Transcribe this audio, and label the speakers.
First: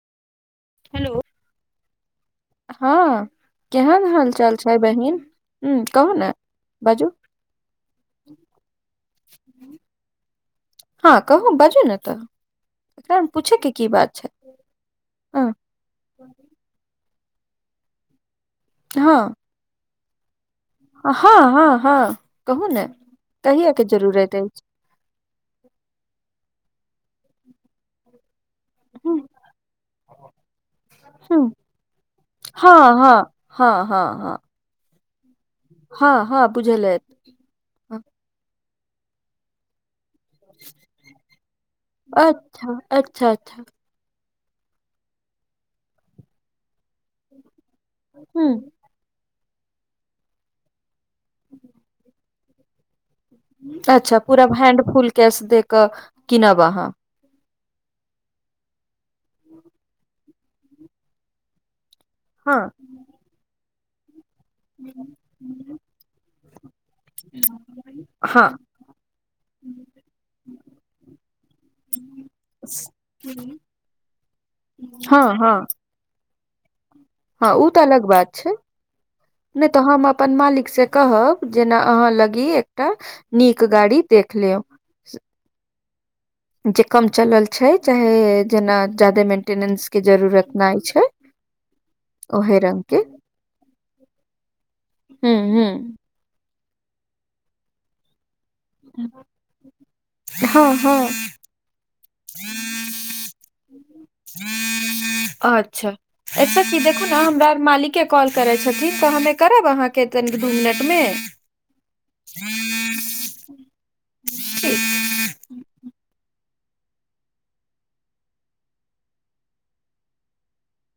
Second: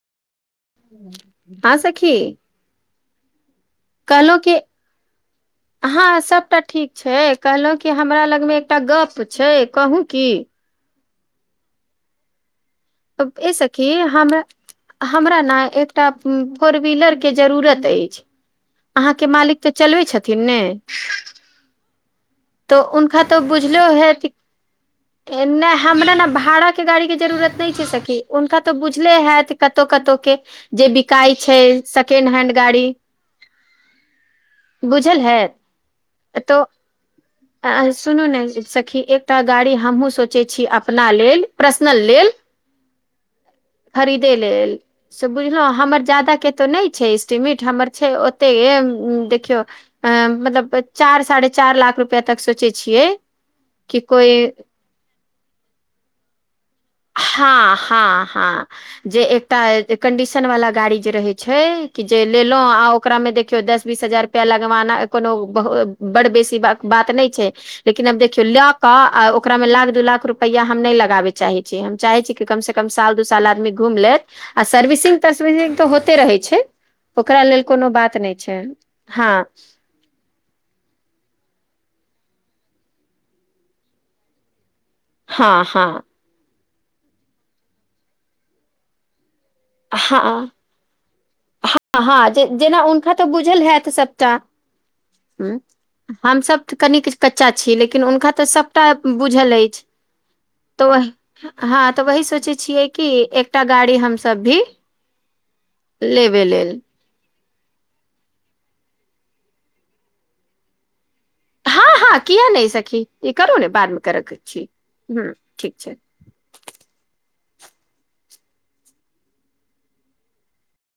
Speaker 1: Hello
Speaker 2: हां सखी
Speaker 1: हँ केहन हाल
Speaker 2: कहलहुँ
Speaker 1: चाल
Speaker 2: कि
Speaker 1: छै बहिन उं
Speaker 2: हँ अ सबटा ठीक छय कहलहुँं कि हमरा लगमे एकटा गप्प छै कहु की
Speaker 1: हँ कहु बाजू ने तऽ एकरामे
Speaker 2: ए
Speaker 1: पूछयके
Speaker 2: सखी
Speaker 1: की बात छै
Speaker 2: हम हमरा
Speaker 1: हँ
Speaker 2: नै ए एकटा फोर व्हीलर के जरूरत अइछ
Speaker 1: हँ
Speaker 2: अहांके मालिक तऽ चलबे छथिन ने
Speaker 1: हँ हँ हँ कहू
Speaker 2: तो
Speaker 1: ने
Speaker 2: उनखा तो
Speaker 1: कहिया
Speaker 2: बुझलो
Speaker 1: के
Speaker 2: हैत
Speaker 1: जरूरत अछि
Speaker 2: ने हमरा ने भाड़ा के गाड़ी के जरूरत नहि छय सखी उनका तऽ बुझले हैत कतउ कतउ के जे बिकाय
Speaker 1: हँ
Speaker 2: छय सकेंड हेंड गाड़ी
Speaker 1: हँ हँ हँ हँ
Speaker 2: बुझल हैत
Speaker 1: हँ हँ बुझलैप
Speaker 2: तऽ अहाँ सुनु ने सखी एकटा गाड़ी हमहुँ सोच सोचै छी अपना लेल प्रसनल लेल
Speaker 1: अच्छा अच्छा अच्छा
Speaker 2: [inaudible] खरीदे लेल से बुझलहु हमर ज्यादा केँ तऽ नहि छै एस्टीमेट हमर छै ओते
Speaker 1: ह
Speaker 2: देखियौ अ मतलब चार साढ़े चार लाख रुपआ तक सोचै छियै कि
Speaker 1: अच्छ पूरा
Speaker 2: कोई
Speaker 1: हैंड फुल कैस देक किनब अहाँ
Speaker 2: हाँ हाँ हाँ जे एकटा कंडीशन वाला गाड़ी जे रहय छय की जे
Speaker 1: हँ
Speaker 2: लेलौं आ ओकरामे देखियौ दस बीस हजार रुपआ लगवाना कोनो बहु बड बेसी बात बात नहि छय। लेकिन आब देखियौ
Speaker 1: हँ
Speaker 2: लऽ कऽ आ ओकरा मे लाख दू लाख रुपैआ हम नहि लगाबे चाही हम चाहै छी कि कम से कम साल दू साल आदमी घुम लेत आ सर्विसिंग
Speaker 1: हँ हँ
Speaker 2: तर्विसिंग होते रहै छै ओकरा
Speaker 1: हँ
Speaker 2: लेल
Speaker 1: ओ तऽ
Speaker 2: कोनो
Speaker 1: अलग
Speaker 2: बात नहि छै हँ
Speaker 1: नहि तऽ हम अपन मालिक से कहब जेना अहाँ लगी एकटा नीक गाड़ी देख लेब
Speaker 2: हँ हँ
Speaker 1: जे कम चलल छै चाहे जेना जाादे मे मेन्टेनेंस केँ जरूरत नहि छै [inaudible]
Speaker 2: हँ हँ
Speaker 1: ओहे
Speaker 2: जेना
Speaker 1: रंग के
Speaker 2: हुनका तऽ बुझल हयत सभटा
Speaker 1: हूँ
Speaker 2: [inaudible] हू
Speaker 1: हूँ
Speaker 2: हमसभ तऽ कनि किछ कच्चा छी लेकिन हुनका तऽ सभ टा बुझल अछि
Speaker 1: हँ
Speaker 2: [inaudible] तऽ ओही
Speaker 1: हँ
Speaker 2: हँ तऽ वही सोचै छियै कि एकटा गाड़ी हम
Speaker 1: [unintelligible]
Speaker 2: लेबे लेल
Speaker 1: अच्छ अते की [unintelligible]
Speaker 2: हँ हँ किया नहि सखी ई करु ने बाद मे करयके छी ह ठीक छै